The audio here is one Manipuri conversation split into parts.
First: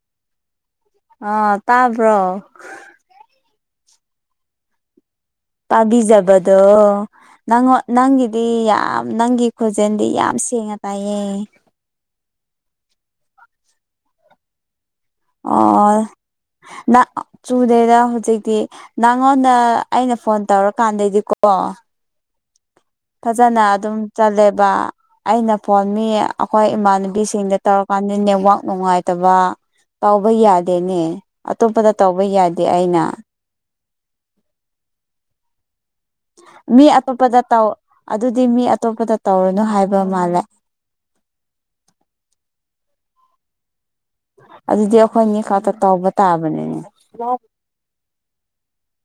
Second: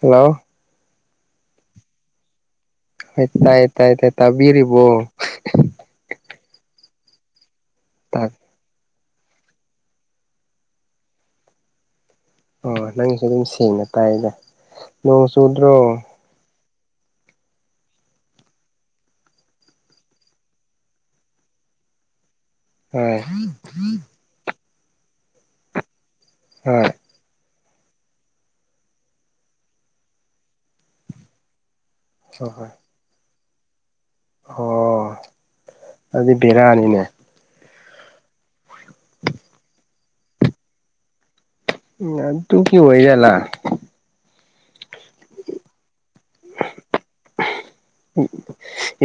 ꯍꯂꯣ ꯑ ꯇꯥꯕ꯭ꯔꯣ ꯍꯣꯏ ꯇꯥꯏ ꯇꯥꯏ ꯇꯥꯏ ꯇꯕꯤꯤꯔꯔꯤꯕꯣ ꯄꯥꯕꯤꯖꯕꯗꯣ ꯅꯪ ꯅꯪꯒꯤꯗꯤ ꯌꯥꯝ ꯅꯪꯒꯤ ꯈꯣꯟꯖꯦꯜꯗꯤ ꯌꯥꯝ ꯁꯦꯡꯅ ꯇꯥꯏꯌꯦ ꯑꯣ ꯅꯪꯁꯨ ꯑꯗꯨꯝ ꯁꯦꯡꯅ ꯇꯥꯏꯗ ꯅꯣꯡ ꯆꯨꯗ꯭ꯔꯣ ꯑꯣ ꯆꯨꯗꯦꯗ ꯍꯧꯖꯤꯛꯇꯤ ꯅꯪꯉꯣꯟꯗ ꯑꯩꯅ ꯐꯣꯟ ꯇꯧꯔꯀꯥꯟꯗꯩꯗꯤꯀꯣ ꯑ ꯍꯣꯏ ꯐꯖꯅ ꯑꯗꯨꯝ ꯆꯜꯂꯦꯕ ꯑꯩꯅ ꯐꯣꯟ ꯃꯤ ꯑꯩꯈꯣꯏ ꯍꯣꯏ ꯏꯃꯥꯟꯅꯨꯕꯤꯁꯤꯡꯗ ꯇꯧꯔꯛ ꯃꯥꯗ ꯅꯦꯠꯋꯥꯛ ꯅꯨꯡꯉꯥꯏꯇꯕ ꯇꯥꯎꯕ ꯌꯥꯗꯦꯅꯦ ꯑꯇꯣꯞꯄꯗ ꯇꯧꯕ ꯍꯣꯏ ꯌꯥꯗꯦ ꯍꯣꯏ ꯑꯩꯅ ꯑꯣ ꯑꯗꯨꯗꯤ ꯃꯤ ꯕꯦꯔꯥꯅꯤꯅꯦ ꯑꯇꯣꯞꯄꯗ ꯇꯥꯎ ꯑꯗꯨꯗꯤ ꯃꯤ ꯑꯇꯣꯞꯄꯗ ꯇꯧꯔꯨꯅꯨ ꯍꯥꯏꯕ ꯃꯥꯜꯂꯦ ꯎ ꯇꯨ ꯀ ꯑꯣꯏꯒꯂ ꯑꯗꯨꯗꯤ ꯑꯩꯈꯣꯏꯅꯤ ꯈꯛꯇ ꯇꯧꯕ ꯇꯥꯕꯅꯤꯅꯦ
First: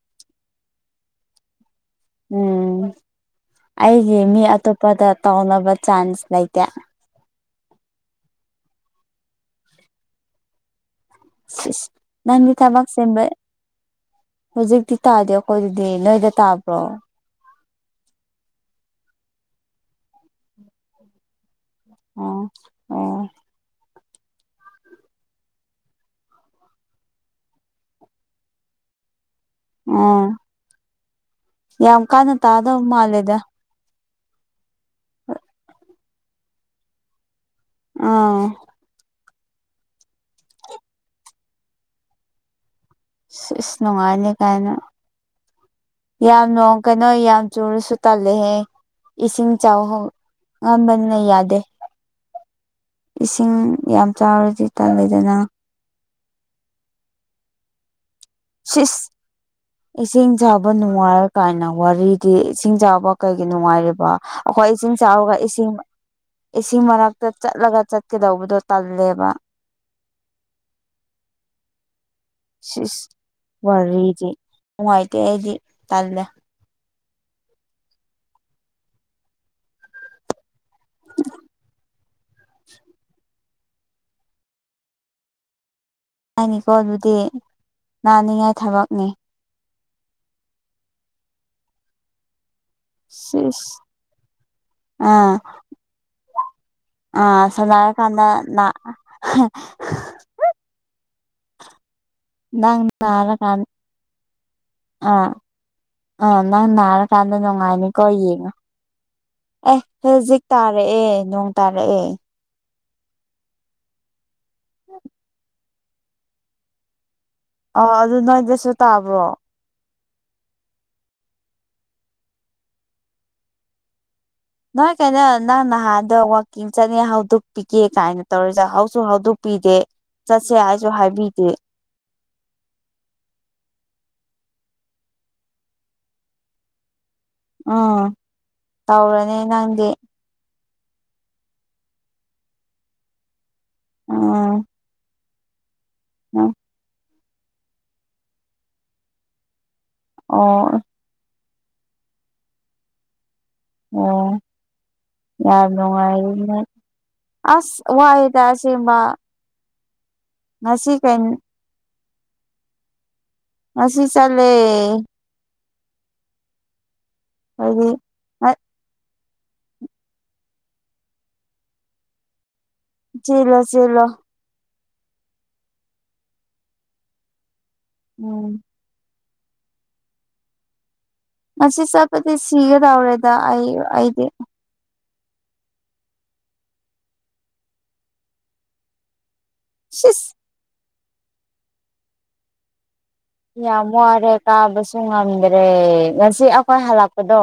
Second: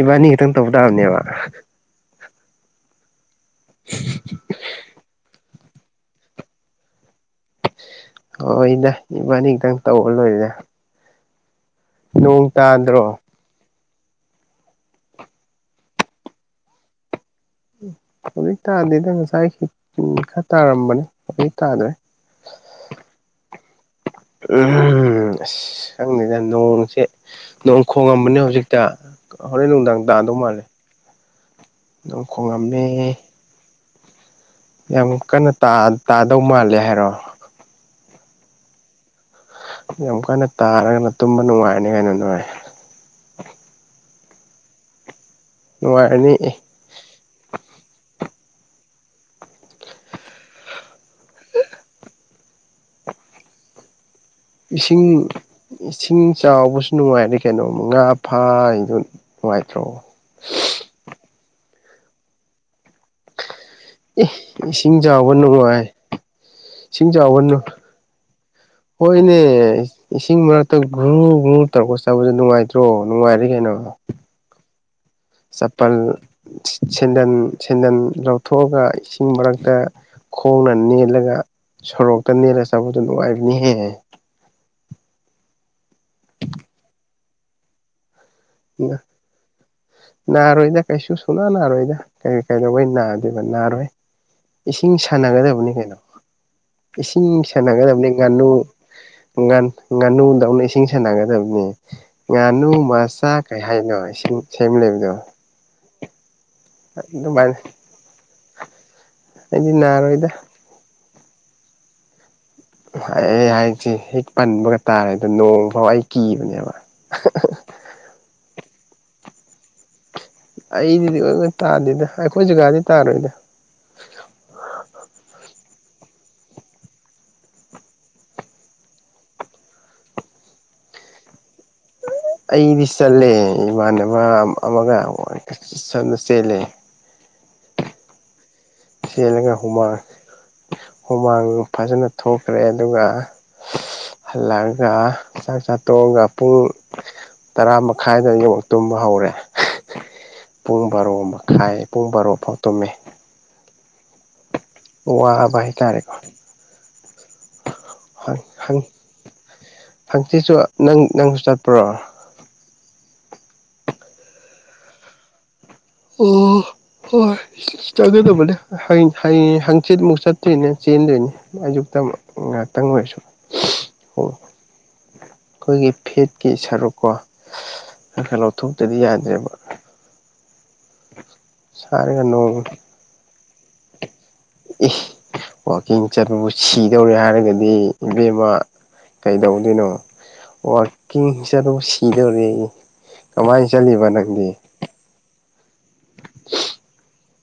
ꯏꯕꯥꯅꯤ ꯀꯇꯪ ꯇꯧꯧꯕꯗꯥꯕꯅꯦꯕ ꯎꯝ ꯑꯩꯒꯤ ꯃꯤ ꯑꯇꯣꯞꯄꯗ ꯇꯥꯎꯅꯕ ꯆꯥꯟꯁ ꯂꯏꯇ ꯍꯣꯏ ꯏꯗ ꯏꯕꯥꯅꯤ ꯈꯤꯇꯪ ꯇꯧ ꯂꯣꯏꯔꯗ ꯅꯪꯒꯤ ꯊꯕꯥꯛꯁꯕ ꯍꯧꯖꯤꯛꯇꯤ ꯇꯥꯗꯦ ꯑꯩꯈꯣꯏ ꯑꯗꯨꯗꯤ ꯅꯣꯏꯗ ꯇꯥꯕ꯭ꯔꯣ ꯍꯧꯖꯤꯛꯇꯗꯗꯅ ꯆꯥꯏ ꯎ ꯈ ꯇ ꯑꯔꯝ ꯃꯅꯤ ꯇꯔꯦ ꯑꯣ ꯑꯣ ꯎ ꯑꯁ ꯁꯪꯅꯤꯗ ꯅꯣꯡꯁꯦ ꯅꯣꯡ ꯈꯣꯡꯉꯝꯕꯅꯦ ꯍꯧꯖꯤꯛꯇ ꯍꯣꯔꯦꯟ ꯅꯨꯡꯗꯥꯡ ꯑꯥ ꯇꯥꯗꯧ ꯃꯥꯜꯂꯦ ꯌꯥꯝ ꯅꯣꯡ ꯀꯥꯟꯅ ꯇꯥꯗꯕ ꯈꯣꯡꯉꯝꯃꯦ ꯃꯥꯜꯂꯦꯗ ꯌꯥꯝ ꯀꯟꯅ ꯇꯥꯗꯧ ꯃꯥꯜꯂꯦ ꯍꯥꯏꯔꯣ ꯑꯥ ꯌꯥꯝ ꯀꯥꯟꯟꯅ ꯇꯥꯔꯒꯅ ꯇꯨꯝꯕ ꯅꯨꯡꯉꯥꯏꯔꯅꯤ ꯀꯩꯅꯣ ꯅꯨꯡꯉꯥꯏ ꯑ ꯑꯁ ꯅꯨꯡꯉꯥꯏꯅꯤ ꯀꯥꯏꯅ ꯅꯨꯡꯉꯥꯏꯔꯅꯤ ꯌꯥꯝ ꯑꯦ ꯅꯣꯡ ꯀꯩꯅꯣ ꯌꯥꯝ ꯆꯨꯔꯁꯨ ꯇꯥꯜꯂ ꯂꯦ ꯏꯁꯤꯡ ꯆꯥꯎꯕꯅꯅ ꯌꯥꯗꯦ ꯏꯁꯤꯡ ꯌꯥꯝ ꯆꯥꯎꯔꯗꯤ ꯏꯁꯤꯡ ꯇꯜꯂꯗꯅ ꯏꯁꯤꯡ ꯆꯥꯎꯕꯁꯨ ꯅꯨꯡꯉꯥꯏꯔꯦ ꯀꯩꯅꯣꯝ ꯉꯥ ꯐꯥꯔꯤꯗꯣ ꯁꯤꯁ ꯅꯨꯡꯉꯥꯏꯇ꯭ꯔꯣ ꯏꯁꯤꯡ ꯆꯥꯕ ꯅꯨꯡꯉꯥꯏꯔꯛ ꯀꯥꯏꯅ ꯋꯥꯔꯤꯗꯤ ꯏꯁꯤꯡ ꯆꯥꯕ ꯀꯩꯒꯤ ꯅꯨꯡꯉꯥꯏꯔꯤꯕ ꯑꯦ ꯑꯩꯈꯣꯏ ꯏꯁꯤꯡ ꯆꯥꯎꯕ ꯆꯥꯎꯔꯒ ꯏꯁꯤꯡ ꯅꯨꯡꯉꯥꯏ ꯏꯁꯤꯡ ꯃꯔꯅꯥꯛꯇ ꯆꯠꯂꯒ ꯆꯠꯀꯗꯧꯕꯗꯣ ꯇꯜꯂꯦꯕ ꯍꯣꯏꯅꯦ ꯍꯨ ꯨ ꯇꯧꯔꯛ ꯈꯣꯠꯕꯗ ꯅꯨꯡꯉꯥꯏꯇ꯭ꯔꯣ ꯁꯤꯁ ꯅꯨꯡꯉꯥꯏꯔ ꯀꯩꯅꯣ ꯋꯥꯔꯤꯗꯤ ꯅꯨꯡꯉꯥꯏꯇꯦ ꯑꯩꯗꯤ ꯆꯄꯜ ꯇꯜꯂꯦ ꯁꯦꯟꯗꯟ ꯁꯦꯟꯗꯟ ꯂꯧꯊꯣꯛꯑꯒ ꯏꯁꯤꯡ ꯃꯔꯛꯇ ꯍꯣꯡꯅ ꯅꯦꯠꯂꯒ ꯁꯣꯔꯣꯛꯇ ꯅꯦꯜꯂ ꯆꯠꯄꯗꯣ ꯅꯨꯡꯉꯥꯏꯕꯅꯤꯍꯦ ꯍꯥꯏꯅꯤꯀꯣ ꯑꯗꯨꯗꯤ ꯅꯥꯅꯤꯡꯉꯥꯏ ꯊꯕꯛꯅꯦ ꯅꯔꯣꯏꯗ ꯀꯩꯁꯨ ꯁꯨꯅ ꯅꯔꯣꯏꯗ ꯀꯩ ꯀꯩꯗꯧꯕꯩ ꯅꯥꯗꯣꯏꯕ ꯁꯤꯁ ꯅꯥꯔꯣꯏ ꯏꯁꯤꯡ ꯑꯥ ꯁꯥꯟꯅꯒꯗꯕꯅꯤ ꯀꯩꯅꯣ ꯏꯁꯤꯡ ꯑꯥ ꯁꯥꯟꯅꯒꯗꯕꯅꯤ ꯁꯥꯟꯅꯔꯀꯥꯟꯗ ꯉꯥꯅꯨ ꯅꯥ ꯉꯥꯟ ꯉꯥꯅꯨꯗꯧꯅ ꯏꯁꯤꯡ ꯁꯥꯟꯅꯒꯗꯅꯤ ꯗꯕꯅꯤ ꯉꯥꯅꯨ ꯅꯪ ꯃꯆꯥ ꯅꯥꯔꯀꯥꯟ ꯀꯩ ꯍꯥꯏꯅꯣ ꯏꯁꯤꯡ ꯁꯦꯝꯂꯩꯕꯗꯣ ꯑ ꯅꯪ ꯅꯥꯔ ꯀꯥꯟꯗ ꯅꯨꯡꯉꯥꯏꯅꯤ ꯀꯣ ꯌꯦꯡꯉꯣ ꯑꯩꯗꯤ ꯑꯦ ꯅꯥꯔꯣꯏꯗ ꯍꯧꯖꯤꯛ ꯇꯥꯔꯛꯑꯦ ꯅꯣꯡ ꯇꯥꯔꯛꯑꯦ ꯑꯩ ꯍꯥꯏꯁꯤ ꯍꯦꯛ ꯄꯟꯕꯒ ꯇꯥꯔꯦꯗ ꯅꯣꯡ ꯐꯥꯎ ꯑꯩ ꯀꯤꯕꯅꯦꯕ ꯑ ꯑꯗꯨ ꯅꯣꯏꯗꯁꯨ ꯇꯥꯕ꯭ꯔꯣ ꯑꯩꯗꯤꯗꯤꯣꯏ ꯇꯥꯗꯦꯗ ꯑꯩꯈꯣꯏ ꯖꯒꯥꯗꯤ ꯇꯥꯔꯣꯏꯗ ꯅꯣꯏ ꯀꯩꯅꯣ ꯅꯪ ꯅꯍꯥꯟꯗ ꯋꯥꯋꯥꯛꯀꯤꯡ ꯆꯠꯅꯤꯡ ꯍꯧꯗꯣꯛꯄꯤꯒꯦ ꯀꯥꯏꯅ ꯇꯧꯔꯤꯁ ꯍꯧꯁꯨ ꯍꯧꯗꯣꯛ ꯄꯗꯦ ꯆꯠꯁꯦ ꯍꯥꯏꯁꯨ ꯍꯥꯏꯕꯤꯗꯦ ꯑꯩꯗꯤ ꯆꯠꯂꯦ ꯏꯃꯥꯟꯅꯕ ꯑꯃꯒ ꯁꯗ ꯆꯦꯜꯂꯦ ꯎꯝ ꯇꯧꯔꯅꯤ ꯆꯦꯜꯂꯒ ꯅꯪꯗꯤ ꯍꯨꯃꯥꯡ ꯍꯨꯃꯥꯡ ꯐꯖꯅ ꯊꯣꯛꯈ꯭ꯔꯦ ꯑꯗꯨꯒ ꯎꯝ ꯍꯜꯂꯛꯑꯒ ꯆꯥꯛ ꯆꯥ ꯇꯣꯡꯉꯒ ꯄꯨꯡ ꯇꯔꯥ ꯃꯈꯥꯏꯗ ꯌ ꯇꯨꯝꯕ ꯍꯧꯔꯦ ꯑꯣ ꯄꯨꯡ ꯕꯥꯔꯣ ꯃꯈꯥꯏ ꯄꯨꯡ ꯕꯥꯔꯣꯐꯥꯎ ꯇꯨꯝꯃꯦ ꯑꯣ ꯋꯥꯕ ꯌꯥꯝ ꯍꯥꯏꯇꯥꯔꯦꯀꯣ ꯅꯨꯡꯉꯥꯏꯔꯤ ꯅꯪ ꯑꯁ ꯋꯥꯏꯋꯦꯗ ꯑꯁꯦꯡꯕ ꯍꯪꯆꯤꯠꯁꯨ ꯉꯁꯤ ꯅꯪ ꯀꯩ ꯅꯪꯁꯨ ꯆꯠꯄ꯭ꯔꯣ ꯉꯁꯤ ꯆꯜꯂꯦ ꯎꯝ ꯍꯣꯏ ꯍꯥꯏꯗꯤ ꯆꯥꯟꯅꯗꯕꯅꯦ ꯍꯌꯦꯡ ꯍꯌꯦꯡ ꯍꯪꯆꯤꯠꯃꯨꯛ ꯆꯠꯇꯣꯏꯅꯦ ꯆꯦꯟꯗꯣꯏꯅꯤ ꯑꯌꯨꯛꯇ ꯃꯨꯛ ꯉꯥꯛ ꯇꯪꯑꯣꯏꯔꯁꯨ ꯆꯦꯜꯂꯣ ꯆꯦꯜꯂꯣ ꯍꯣ ꯑꯩꯈꯣꯏꯒꯤ ꯐꯦꯠꯀꯤ ꯁꯔꯨꯛꯀꯣ ꯈ ꯈꯔ ꯎꯝ ꯂꯧꯊꯣꯛꯇꯗꯤ ꯌꯥ ꯗꯦꯕ ꯉꯁꯤ ꯆꯠꯄꯗꯤ ꯅꯣꯡ ꯁꯤꯒꯗꯥꯎꯔꯦꯗ ꯑꯩ ꯑꯩꯗꯤ ꯏ ꯋꯥꯛꯀꯤꯡ ꯆꯠꯄꯕꯨ ꯁꯤꯗꯧꯔꯦ ꯍꯥꯏꯔꯒꯗꯤ ꯏꯕꯦꯝꯃꯥ ꯀꯩꯗꯧꯗꯣꯏꯅꯣ ꯁꯤꯁ ꯋꯥꯛꯀꯤꯡ ꯆꯠꯄꯕꯨ ꯁꯤꯗꯧꯔꯦꯌꯦ ꯌꯥꯝ ꯋꯥꯔꯦ ꯀꯥꯕꯁꯨ ꯉꯝꯗ꯭ꯔꯦ ꯉꯁꯤ ꯑꯩꯈꯣꯏ ꯍꯜꯂꯛꯄꯗꯣ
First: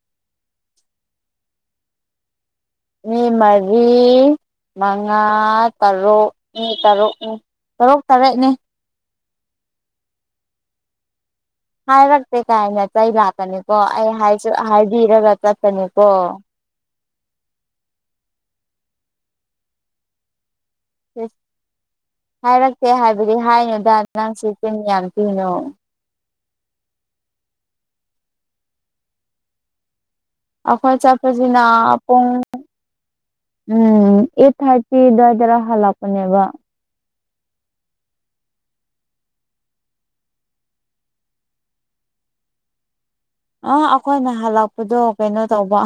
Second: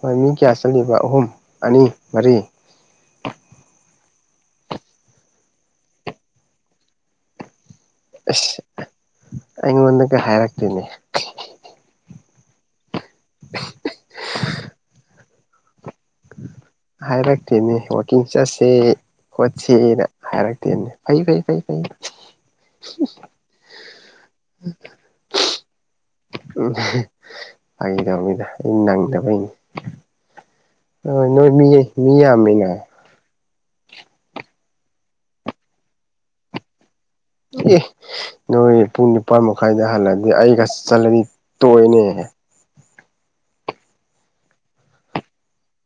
ꯃꯣꯏ ꯃꯤ ꯀꯌꯥ ꯆꯠꯂꯤꯕ ꯑꯍꯨꯝ ꯑꯅꯤ ꯃꯔꯤ ꯃꯤ ꯃꯔꯤ ꯃꯉꯥ ꯇꯔꯨꯛ ꯃꯤ ꯇꯔꯨꯛꯅꯤ ꯇꯔꯨꯛ ꯇꯔꯦꯠꯅꯦ ꯑꯁ ꯑꯩꯉꯣꯟꯗꯒ ꯍꯥꯏꯔꯛꯇꯦꯅꯦ ꯍꯥꯏꯔꯛꯇꯦ ꯀꯥꯏ ꯅ ꯆꯩ ꯂꯥꯛꯀꯅꯤꯀꯣ ꯑꯩ ꯍꯥꯏ ꯍꯥꯏꯕꯤꯔꯒ ꯆꯠꯄꯅꯤꯀꯣ ꯍꯥꯏꯔꯛꯇꯦꯅꯦ ꯋꯥꯛꯀꯤꯡ ꯆꯠꯁꯦ ꯈꯣꯠꯁꯦꯅ ꯍꯥꯏꯔꯛ ꯐꯩ ꯐꯩ ꯐꯩ ꯐꯩ ꯍꯥꯏꯔꯛꯇꯦ ꯍꯥꯏꯕꯗꯤ ꯍꯥꯏꯅꯨꯗ ꯅꯪꯁꯤ ꯆꯤꯟ ꯌꯥꯝ ꯄꯤꯅꯣ ꯎꯝ ꯐꯒꯤ ꯇꯧꯅꯤꯗꯥ ꯑꯩ ꯅꯪꯗꯕꯩꯅꯤ ꯑꯈꯣꯏ ꯍꯣꯏ ꯅꯣꯏ ꯆꯠꯄꯁꯤꯅ ꯃꯤ ꯃꯤ ꯄꯨꯡ ꯌꯥꯝꯃꯤꯅ ꯎꯝ ꯑꯩꯠ ꯊꯥꯔꯇꯤ ꯗꯖꯔ ꯍꯂꯛꯄꯅꯦꯕ ꯑꯦ ꯅꯣꯏ ꯄꯨꯡ ꯅꯤꯄꯥꯥꯟ ꯃꯈꯥꯏꯗ ꯍꯜꯂꯗꯤ ꯑꯩꯒ ꯆꯠꯂꯗꯤ ꯇꯣꯏꯅꯦ ꯑ ꯑꯩꯈꯣꯏꯅ ꯍꯜꯂꯛꯄꯗꯣ ꯀꯩꯅꯣ ꯇꯧꯕ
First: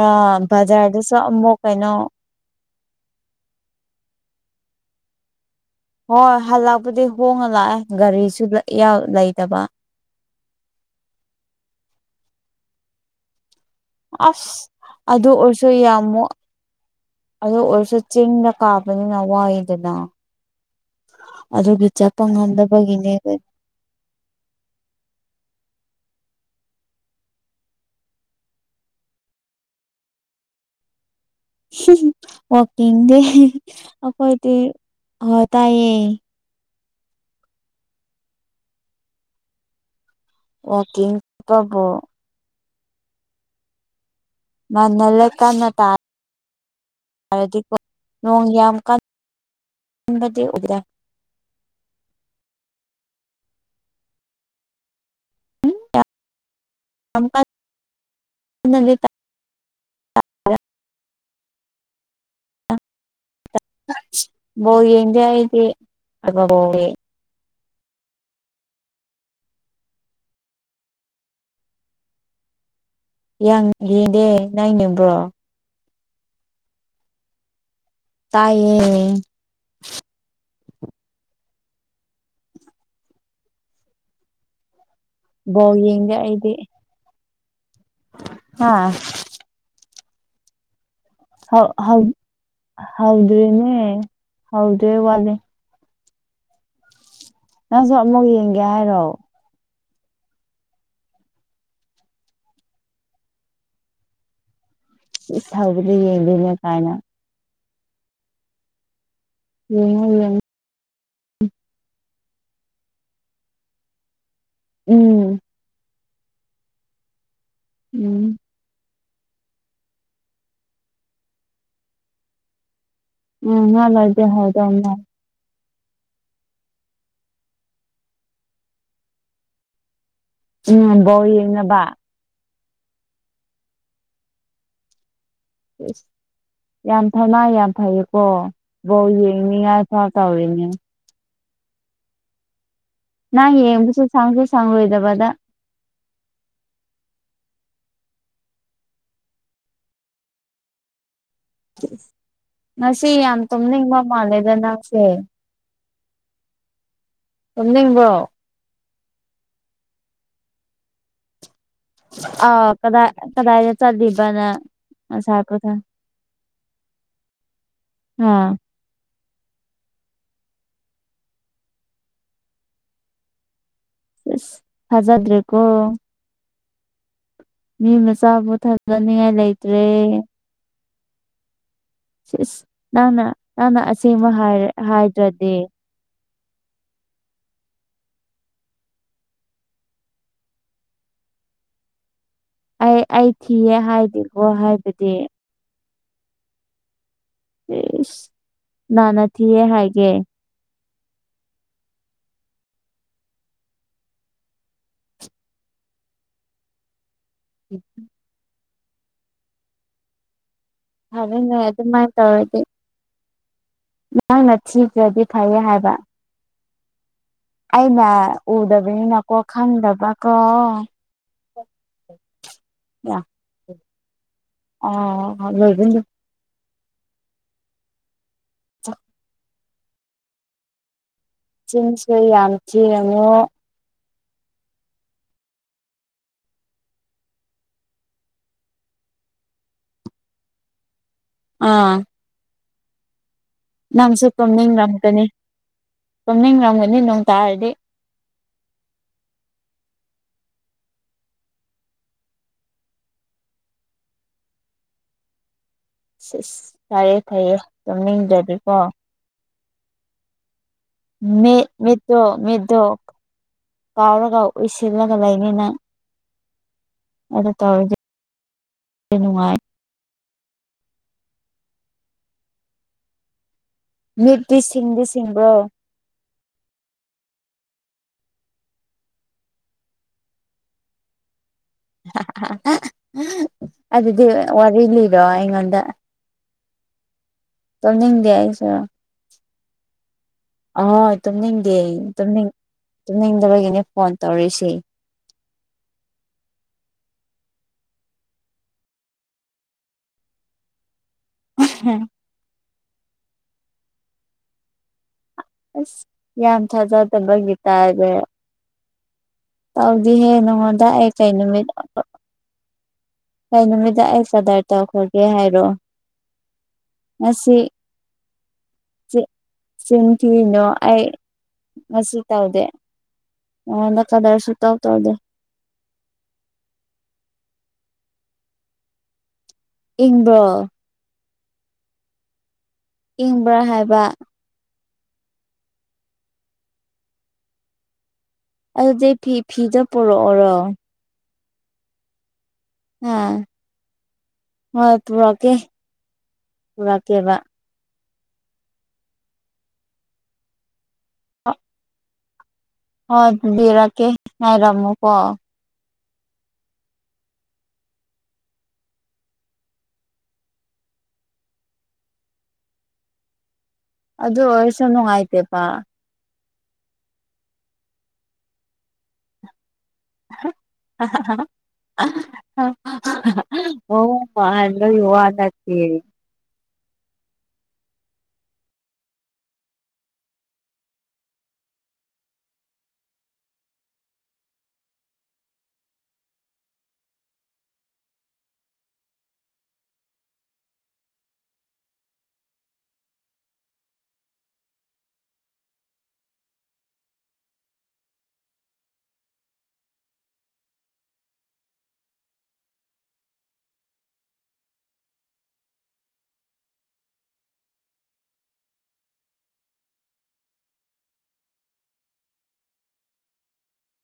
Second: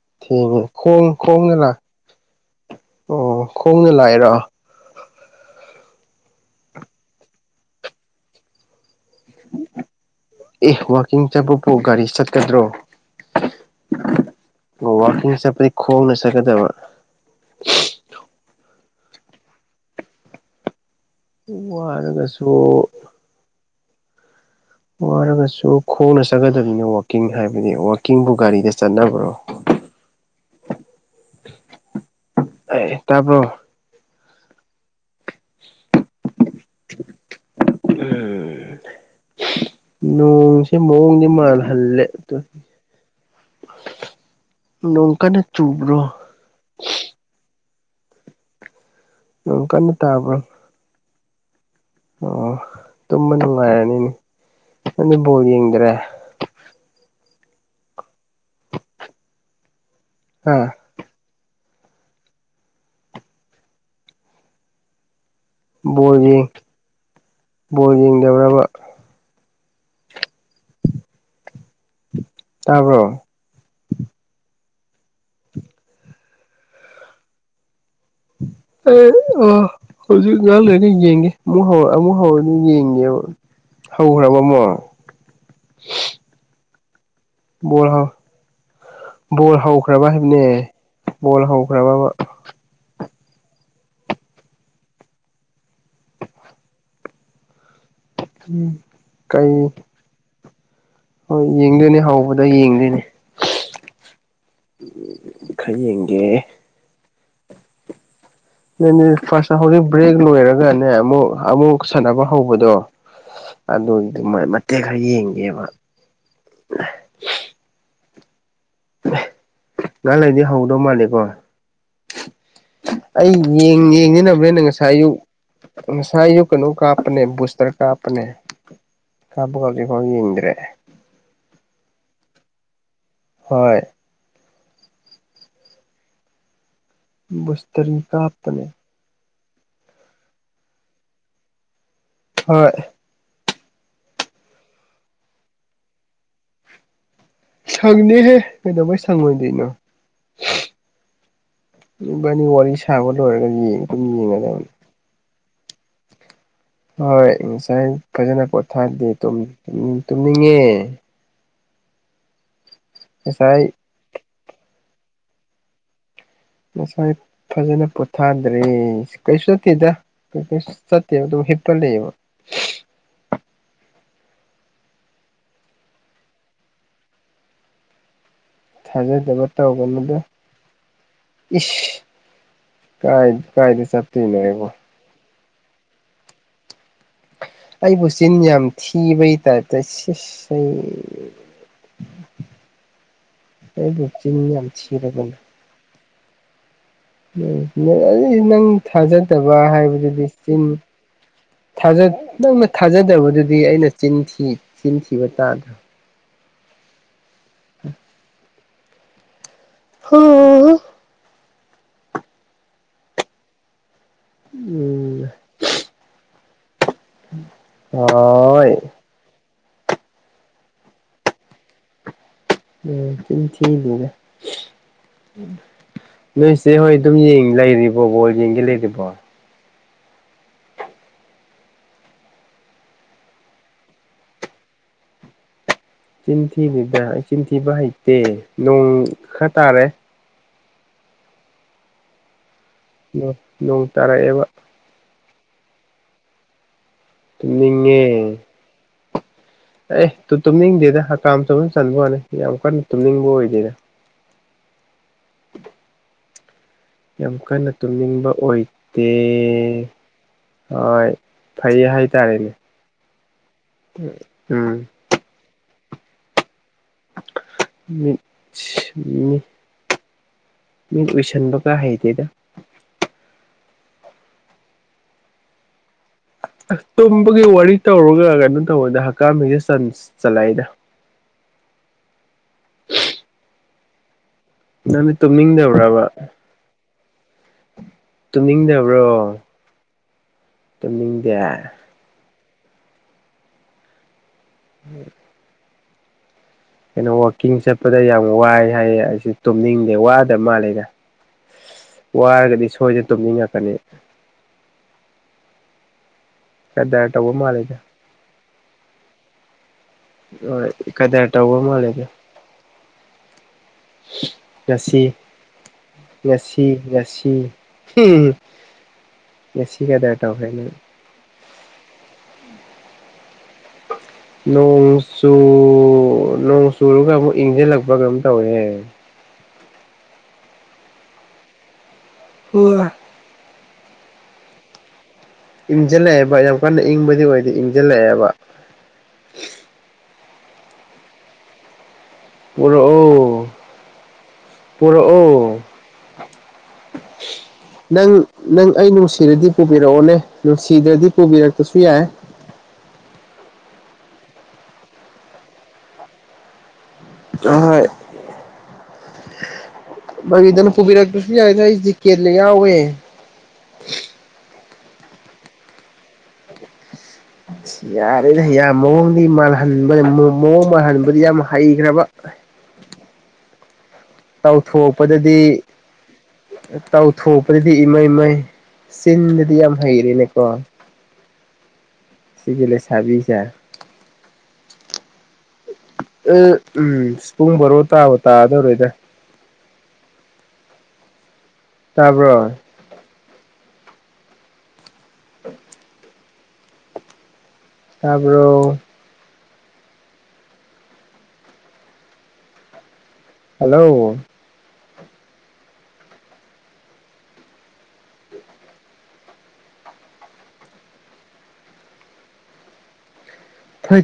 ꯑ ꯊꯦꯡꯉꯦ ꯈꯣꯡ ꯕꯖꯥꯔꯗꯨꯁꯨ ꯈꯣꯡꯅ ꯑꯃꯨꯛ ꯂꯥꯛ ꯀꯩꯅꯣ ꯑꯣ ꯈꯣꯡꯅ ꯂꯥꯛꯏꯔꯣ ꯍꯣꯏ ꯍꯜꯂꯛꯄꯗꯤ ꯍꯣꯡꯅ ꯂꯥꯛꯑꯦ ꯒꯥꯔꯤꯁꯨ ꯂꯠ ꯏ ꯌꯥꯝ ꯑꯦ ꯋꯥꯋꯀꯤꯡ ꯆꯠꯄꯄ ꯒꯥꯔꯤ ꯆꯠꯀꯗ꯭ꯔꯣ ꯑꯁ ꯑꯗꯨ ꯋꯥꯛꯀꯤꯡ ꯑꯣꯏꯔꯁꯨ ꯆꯠꯄꯗꯤ ꯈꯣꯡꯅ ꯌꯥꯝꯃꯨ ꯆꯠꯀꯗꯕ ꯑꯗꯨ ꯑꯣꯏꯔꯁꯨ ꯆꯤꯡꯗ ꯀꯥꯄꯅꯤꯅ ꯋꯥꯏꯗꯗ ꯑꯗꯨꯒꯤ ꯆꯄ ꯋꯥꯔꯒꯁꯨ ꯉꯝꯗꯕꯒꯤꯅꯦ ꯀ ꯋꯥꯔꯒꯁꯨ ꯈꯣꯡꯅ ꯆꯠꯀꯗꯕꯅꯤ ꯋꯥꯋꯥꯛꯀꯤꯡ ꯍꯥꯏꯕꯗꯤ ꯋꯥꯋꯥꯛꯀꯤꯡꯕꯨ ꯒꯥꯔꯤꯗ ꯆꯠꯅꯕ꯭ꯔꯣ [inaudible] ꯋꯥꯀꯤ ꯑꯦ ꯗꯦ ꯇꯥꯕ꯭ꯔꯣ ꯑꯩꯈꯣꯏ ꯇ ꯍ ꯇꯥꯏꯌꯦ ꯎꯝ ꯅꯣꯡꯁꯦ ꯋꯥꯛꯀꯤꯡ ꯃꯑꯣꯡꯗꯤ ꯆꯠꯄꯕꯨ ꯃꯥꯜꯍꯜꯂꯦ ꯑꯗꯨ ꯅꯣꯡ ꯀꯟꯅ ꯆꯨꯕꯔꯣ ꯗꯤ ꯀꯣ ꯅꯣꯡ ꯌꯥꯝ ꯀꯟ ꯅꯣꯡ ꯀꯟꯅ ꯇꯥꯕ꯭ꯔꯣ ꯑꯣ ꯇꯨꯝꯃ ꯅꯨꯡꯉꯥꯏꯔꯅꯤꯅꯦ ꯅꯪꯗꯤ ꯕꯣꯜ ꯌꯦꯡꯗ꯭ꯔꯦ ꯑꯃꯠ [unintelligible] ꯑꯥ ꯕꯣꯜ ꯌꯦꯡꯗꯦ ꯑꯩ ꯕꯣꯜ ꯌꯦꯡ [unintelligible] ꯕꯣꯜ ꯌꯦꯡꯗꯕ꯭ꯔꯕ ꯇꯕ꯭ꯔꯣ ꯏ ꯌꯦꯡꯗꯦ ꯅꯪ ꯅꯕ꯭ꯔꯣ ꯇꯥꯏꯌꯦ ꯑꯦ ꯑ ꯍꯧꯖꯤ ꯏ ꯂꯣꯏꯔꯗꯤ ꯌꯦꯡꯒꯦ ꯑꯃꯨꯛ ꯍꯧꯔ ꯑꯃꯨꯛ ꯍꯧꯔꯗꯤ ꯌꯦꯡꯉꯦꯕ ꯍꯧꯈ꯭ꯔꯕ ꯑꯃꯣ ꯕ ꯌꯦꯒ ꯏꯗꯤ ꯣꯔ ꯍꯥꯎ ꯣꯔ ꯍꯥꯎꯈ꯭ꯔꯕ ꯍꯥꯏꯕꯅꯦ ꯣꯜ ꯍꯈ꯭ꯔꯕꯕ ꯍꯥꯎꯗꯦꯅꯦ ꯍꯥꯎꯗ꯭ꯔꯦ ꯋꯥꯂꯦ ꯅꯪꯁꯨꯣꯃꯒ ꯌꯦꯡꯒꯦ ꯍꯥꯏꯔꯣ ꯀꯩ ꯍꯣꯏ ꯌꯦꯡꯗꯣꯏꯅꯦ ꯍꯧꯕꯗ ꯌꯦꯡꯗꯣꯏꯅꯦ ꯈꯔ ꯊꯧꯕꯗ ꯌꯦꯡꯒꯦ ꯌꯦꯡꯗꯣꯏꯅꯦ ꯀꯥꯏꯅ ꯂꯩꯅꯤ ꯐꯥꯁ ꯌꯦꯡꯉꯣ ꯍꯗꯤ ꯭ꯔꯦꯛ ꯌꯦꯡꯉꯣ ꯂꯣꯏꯔꯒꯅꯦ ꯑꯃꯨꯛ ꯑꯃꯨꯛ ꯁꯥꯟꯅꯕ ꯍꯧꯕꯗꯣ ꯑꯗꯨꯒꯤꯗꯨ ꯃꯇꯦꯛ ꯈꯔ ꯎꯝ ꯌꯦꯡꯒꯦꯕ [inaudible] ꯎꯝ ꯅꯍꯥꯟ ꯂꯩꯗꯤ ꯍꯧꯗꯧ ꯃꯥꯜꯂꯦꯀꯣ ꯑꯩꯡ ꯎꯝ ꯉꯥꯛ ꯂꯩꯔꯗꯤ ꯌꯦꯡꯁꯤꯅꯕꯅꯦꯦꯅ ꯍꯧꯗꯧ ꯉꯁꯥꯏ ꯃꯥꯜꯂꯦ ꯑꯌꯨꯛ ꯁꯨ ꯀꯩꯅ ꯀꯥꯄꯅꯦ ꯕꯨꯁꯇꯔ ꯀꯥꯄꯅꯦ ꯀꯥꯄ ꯎꯝꯝꯕꯣ ꯌꯦꯡꯅꯕ ꯍꯣꯏ ꯌꯥꯝ ꯐꯅ ꯌꯥꯝ ꯕꯨꯁꯇꯔꯤ ꯐꯩꯌꯦꯀꯣ ꯀꯥꯞꯄꯅꯦ ꯕꯧ ꯁꯥꯎ ꯇ ꯑꯣꯏꯅꯤ ꯍꯣꯏ ꯅꯍ ꯌꯦꯡꯕꯁꯨ ꯁꯥꯡꯁꯦ ꯁꯥꯡꯂꯣꯏꯗꯕꯗ ꯁꯪꯅꯦꯍꯦ ꯀꯩꯗꯧꯕꯩ ꯁꯪꯉꯣꯏꯗꯣꯏꯩꯅꯣ ꯕꯥꯅꯤ ꯋꯥꯔ ꯉꯁꯤ ꯁꯥꯒꯔ ꯌꯥꯝ ꯇꯨꯝꯅꯤꯡꯕ ꯃꯥꯜꯂꯦꯗ ꯌꯦꯉꯅꯤ ꯅꯪꯁꯦ ꯍꯣꯏ ꯉꯁꯥꯏ ꯇꯨꯝꯅꯤꯡꯕ꯭ꯔꯣ ꯐꯖꯅ ꯄꯣꯊꯥꯗꯤꯦ ꯇꯨꯝꯅꯤꯡꯉꯦ ꯑꯥ ꯀꯗꯥꯏ ꯉꯁꯥꯏ ꯀꯗꯥꯏꯗ ꯆꯠꯂꯤꯕꯅ ꯉꯁꯥ ꯉꯁꯥꯏ ꯐꯖꯅ ꯑꯥ ꯄꯣꯊꯥꯗ꯭ꯔꯤ ꯀꯩꯁꯨ ꯆꯠꯇꯦꯗ ꯀꯩꯁꯨ ꯆꯠꯇꯦꯕ ꯑꯗꯨ ꯍꯤꯞꯄꯜ ꯂꯩꯌꯦꯕ ꯐꯖꯥꯗ꯭ꯔꯦꯀꯣ ꯃꯤ ꯃꯆꯥꯕꯨ ꯊꯝꯖꯅꯤꯉꯥꯏ ꯂꯩꯇ꯭ꯔꯦ ꯏ ꯁ ꯅꯪꯅ ꯅꯪꯅ ꯑꯁꯦꯡꯕ ꯆꯠꯇꯣꯏꯅꯣ ꯑꯩꯕꯣ ꯍꯥꯏꯗ꯭ꯔꯗꯤ ꯑꯩꯕꯨ ꯆꯤꯟ ꯌꯥꯝ ꯊꯤꯕꯩꯇꯥꯔꯦ ꯇ ꯑꯩ ꯑꯩ ꯊꯤꯌꯦꯦ ꯑꯩꯕꯨ ꯍꯥꯏꯗꯦꯀꯣ ꯆꯤꯟ ꯌꯥꯝ ꯍꯥꯏꯕꯗꯤ ꯊꯤꯔꯕꯅꯦ ꯏꯁ ꯎꯝ ꯅꯪ ꯀꯅꯥꯅ ꯊꯥꯖꯗꯕ ꯊꯤꯌꯦ ꯍꯥꯏꯒꯦ ꯍꯥꯏꯕꯗꯨꯗꯤ ꯆꯤꯟ [inaudible] ꯅꯪꯅ ꯊꯥꯖꯗꯕꯗꯨꯗꯤ ꯑꯩꯅ ꯆꯤꯟꯈꯤꯕ ꯇꯥꯗ꯭ꯔꯥ ꯎꯝ ꯍ ꯑꯗꯨꯅꯦ ꯑꯗꯨꯃꯥꯏꯅ ꯇꯧꯔꯗꯤ ꯅꯪꯅ ꯊꯤꯗ꯭ꯔꯗꯤ ꯐꯩꯌꯦ ꯍꯥꯏꯕ ꯑꯅ ꯍꯣꯏ ꯎꯗꯕꯤꯅꯤ ꯅ ꯀꯣ ꯈꯪꯗꯕꯀꯣ ꯎ ꯊꯔꯦ ꯑ ꯂꯩꯒꯗ ꯁꯤꯦ ꯍꯣꯏ ꯑꯗꯨꯝ ꯌꯦꯡ ꯂꯩꯔꯤꯕꯣ ꯕꯣꯜ ꯌꯦꯡꯒꯦ ꯂꯩꯔꯤꯕꯣ ꯆꯤꯟꯁꯨ ꯌꯥꯝ ꯆꯅ ꯆꯤꯟꯊꯤꯕꯤꯗ ꯑꯩ ꯆꯤꯟꯊꯤꯕ ꯍꯩꯇꯦ ꯅꯣꯡ ꯈꯔ ꯇꯥꯔꯦ ꯑꯥ ꯎ ꯅꯪꯁꯨ ꯄꯣꯝꯅꯤꯡꯔꯝꯒꯅꯤ ꯄꯝꯅꯤꯡꯔꯝꯒꯅꯤ ꯅꯤ ꯅꯣꯡ ꯇꯥꯔꯗꯤꯦ ꯇꯨꯝꯅꯤꯡꯉꯦ ꯑꯦ ꯇꯨꯝꯅꯤꯡꯗꯦꯗ ꯍꯀꯥꯝ ꯆꯅ ꯆꯟꯕ ꯋꯥꯅꯤ ꯌꯥꯝ ꯀꯟꯅ ꯇꯨꯝꯅꯤꯡꯕ ꯑꯣꯏꯗꯣꯏꯗ [inaudible] ꯁꯤꯦꯁ ꯌꯥꯝ ꯀꯟꯅ ꯇꯨꯝꯅꯤꯡꯕ ꯑꯣꯏꯗꯦ ꯍꯣꯏ ꯃꯤ ꯐꯩꯌꯦ ꯃꯤꯠꯇꯣ ꯍꯥꯏꯇꯥꯔꯦꯅꯦ ꯃꯤꯠꯇꯣ ꯀꯥꯎꯔꯒ ꯎꯝ ꯎꯏꯁꯤꯜꯂꯒ ꯂꯩꯅꯤꯅ ꯑꯗꯨ ꯇꯥꯎꯗꯤ ꯃꯤꯠ ꯅꯨꯡꯉꯥꯏ ꯃꯤ ꯎꯏꯁꯟꯕ ꯀꯥ ꯍꯩꯇꯦꯗ ꯃꯤꯠꯄꯤ ꯁꯤꯡꯗꯤ ꯁꯤꯡꯕ꯭ꯔꯣ ꯇꯨꯝꯕꯒꯤ ꯋꯥꯔꯤ ꯇꯧꯔꯒ ꯀꯩꯅꯣ ꯇꯧꯕꯗ ꯍꯛꯀꯝ ꯍꯩꯁ ꯆꯠꯂꯏꯗ ꯑꯗꯨꯗꯤ ꯋꯥꯔꯤ ꯅꯪꯗꯤ ꯂꯤꯔꯣ ꯑꯩꯉꯣꯟꯗ ꯇꯨꯝꯅꯤꯡꯗꯕ꯭ꯔꯕ ꯇꯨꯝꯅꯤꯡꯗꯦ ꯇꯨꯝꯅꯤꯡꯗꯕ꯭ꯔꯣ ꯑꯣꯏ ꯇꯨꯝꯅꯤꯡꯗꯦ ꯇꯨꯝꯅꯤꯡꯗꯦꯅꯤꯡ ꯇꯨꯝꯅꯤꯡꯗꯕꯒꯤꯅꯦ ꯐꯣꯟ ꯇꯔꯁꯤ ꯀꯩꯅꯣ ꯋꯥꯋꯥꯛꯀꯤꯡ ꯆꯠꯄꯗ ꯌꯥꯝ ꯋꯥꯏ ꯍꯥꯏꯌꯦ ꯑꯩꯁꯨ ꯇꯨꯝꯅꯤꯡꯗꯦ ꯋꯥꯗꯕ ꯃꯥꯜꯂꯦꯗ ꯋꯥꯔꯒꯗꯤ ꯁꯣꯏꯗꯅ ꯇꯨꯝꯅꯤꯡꯉꯛꯀꯅꯤ ꯑꯁ ꯌꯥꯝ ꯀꯗꯔ ꯇꯧꯕ ꯆꯥꯖꯗꯕꯒꯤ ꯃꯥꯜꯂꯦꯗ ꯇꯔꯦ ꯇꯧꯗꯤꯍꯦ ꯍꯣꯏ ꯅꯉꯣꯟꯗ ꯑꯩ ꯀꯗꯔ ꯀꯩ ꯇꯧꯕ ꯅꯨꯃꯤꯠ ꯃꯥꯜꯂꯦꯗ ꯀꯩ ꯅꯨꯃꯤꯠꯇ ꯑꯩ ꯐꯗꯔ ꯉꯁꯤ ꯇꯧꯈ꯭ꯔꯒꯦ ꯍꯥꯏꯔꯣ ꯉꯁꯤ ꯉꯁꯤ ꯉꯁꯤ ꯀꯗꯔ ꯇꯧꯈ꯭ꯔꯦ ꯁꯤꯟꯊꯅꯣ ꯅꯪ ꯑꯩ ꯃꯁꯤ ꯗꯦ ꯅꯣꯡ ꯆꯨ ꯅꯣꯡ ꯆꯨꯔꯒ ꯑꯃꯨꯛ ꯏꯪꯖꯦ ꯂꯥꯛꯄ ꯒ ꯑꯃ ꯇꯧꯋꯦ ꯏꯪꯕ꯭ꯔꯣ ꯏꯪꯕ꯭ꯔꯥ ꯍꯥꯏꯕ ꯏꯪꯁꯤꯜꯂꯛꯑꯦꯕ ꯌꯥꯝ ꯀꯟꯅ ꯏꯪꯕꯗꯤ ꯑꯣꯏꯗꯦ ꯏꯪꯁꯤꯜꯂꯛꯑꯦꯕ ꯑꯗꯨꯗꯤ ꯐꯤ ꯐꯤꯗ ꯄꯨꯔꯛꯑꯣꯔꯣ ꯑꯝ ꯄꯨꯔꯛꯑꯣ ꯍꯣꯏ ꯄꯨꯔꯛꯑꯣ ꯄꯨꯔꯛꯀꯦ ꯄꯨꯔꯛꯀꯦꯕ ꯅꯪ ꯅꯪ ꯑꯩ ꯅꯨꯡꯁꯤꯔꯗꯤ ꯄꯨꯕꯤꯔꯛꯑꯣꯅꯦ ꯅꯨꯡꯁꯤꯗ꯭ꯔꯗꯤ ꯄꯨꯕꯤꯔꯛꯇꯁꯨ ꯌꯥꯏ ꯍ ꯑꯗꯨꯕꯤꯔꯛꯀꯦ ꯉꯥꯏꯔꯝꯃꯨꯀꯣ ꯑ ꯍꯣꯏ ꯏꯗꯅ ꯄꯨꯕꯤꯔ ꯀꯔꯂ ꯌꯥꯎꯋꯦ ꯑꯗꯨꯗ ꯍꯔꯁꯅꯅꯨꯡ ꯑꯥꯏꯇꯦ ꯄ ꯌꯥꯔꯦꯗ ꯍ ꯌꯥꯝ ꯃꯣꯍꯅꯤ ꯃꯥ ꯃꯑꯣꯡ ꯃꯇ ꯍꯟꯕꯗꯤ ꯌꯥꯝ ꯍꯩꯈ꯭ꯔꯕ ꯃꯑꯣꯡ ꯃꯥꯟꯕꯒꯤ ꯋꯥ ꯇꯧꯊꯣꯛꯄꯗꯗꯤ ꯅꯠꯇꯦ ꯇꯧꯊꯣꯛꯄꯗꯗꯤ ꯏꯃꯩ ꯃꯩ ꯆꯤꯟꯗꯗꯤ ꯌꯥꯝ ꯍꯩꯔꯦꯅꯦꯀꯣ ꯁꯤꯖꯤꯂꯦ ꯆꯕꯤ ꯁꯥꯥ ꯎꯝ ꯄꯨꯡ ꯕꯥꯔꯣ ꯇꯥꯕ ꯇꯥꯗꯧꯔꯣꯏꯗ ꯇꯕꯣ ꯇꯔꯕꯔꯣ ꯍꯜꯂꯣ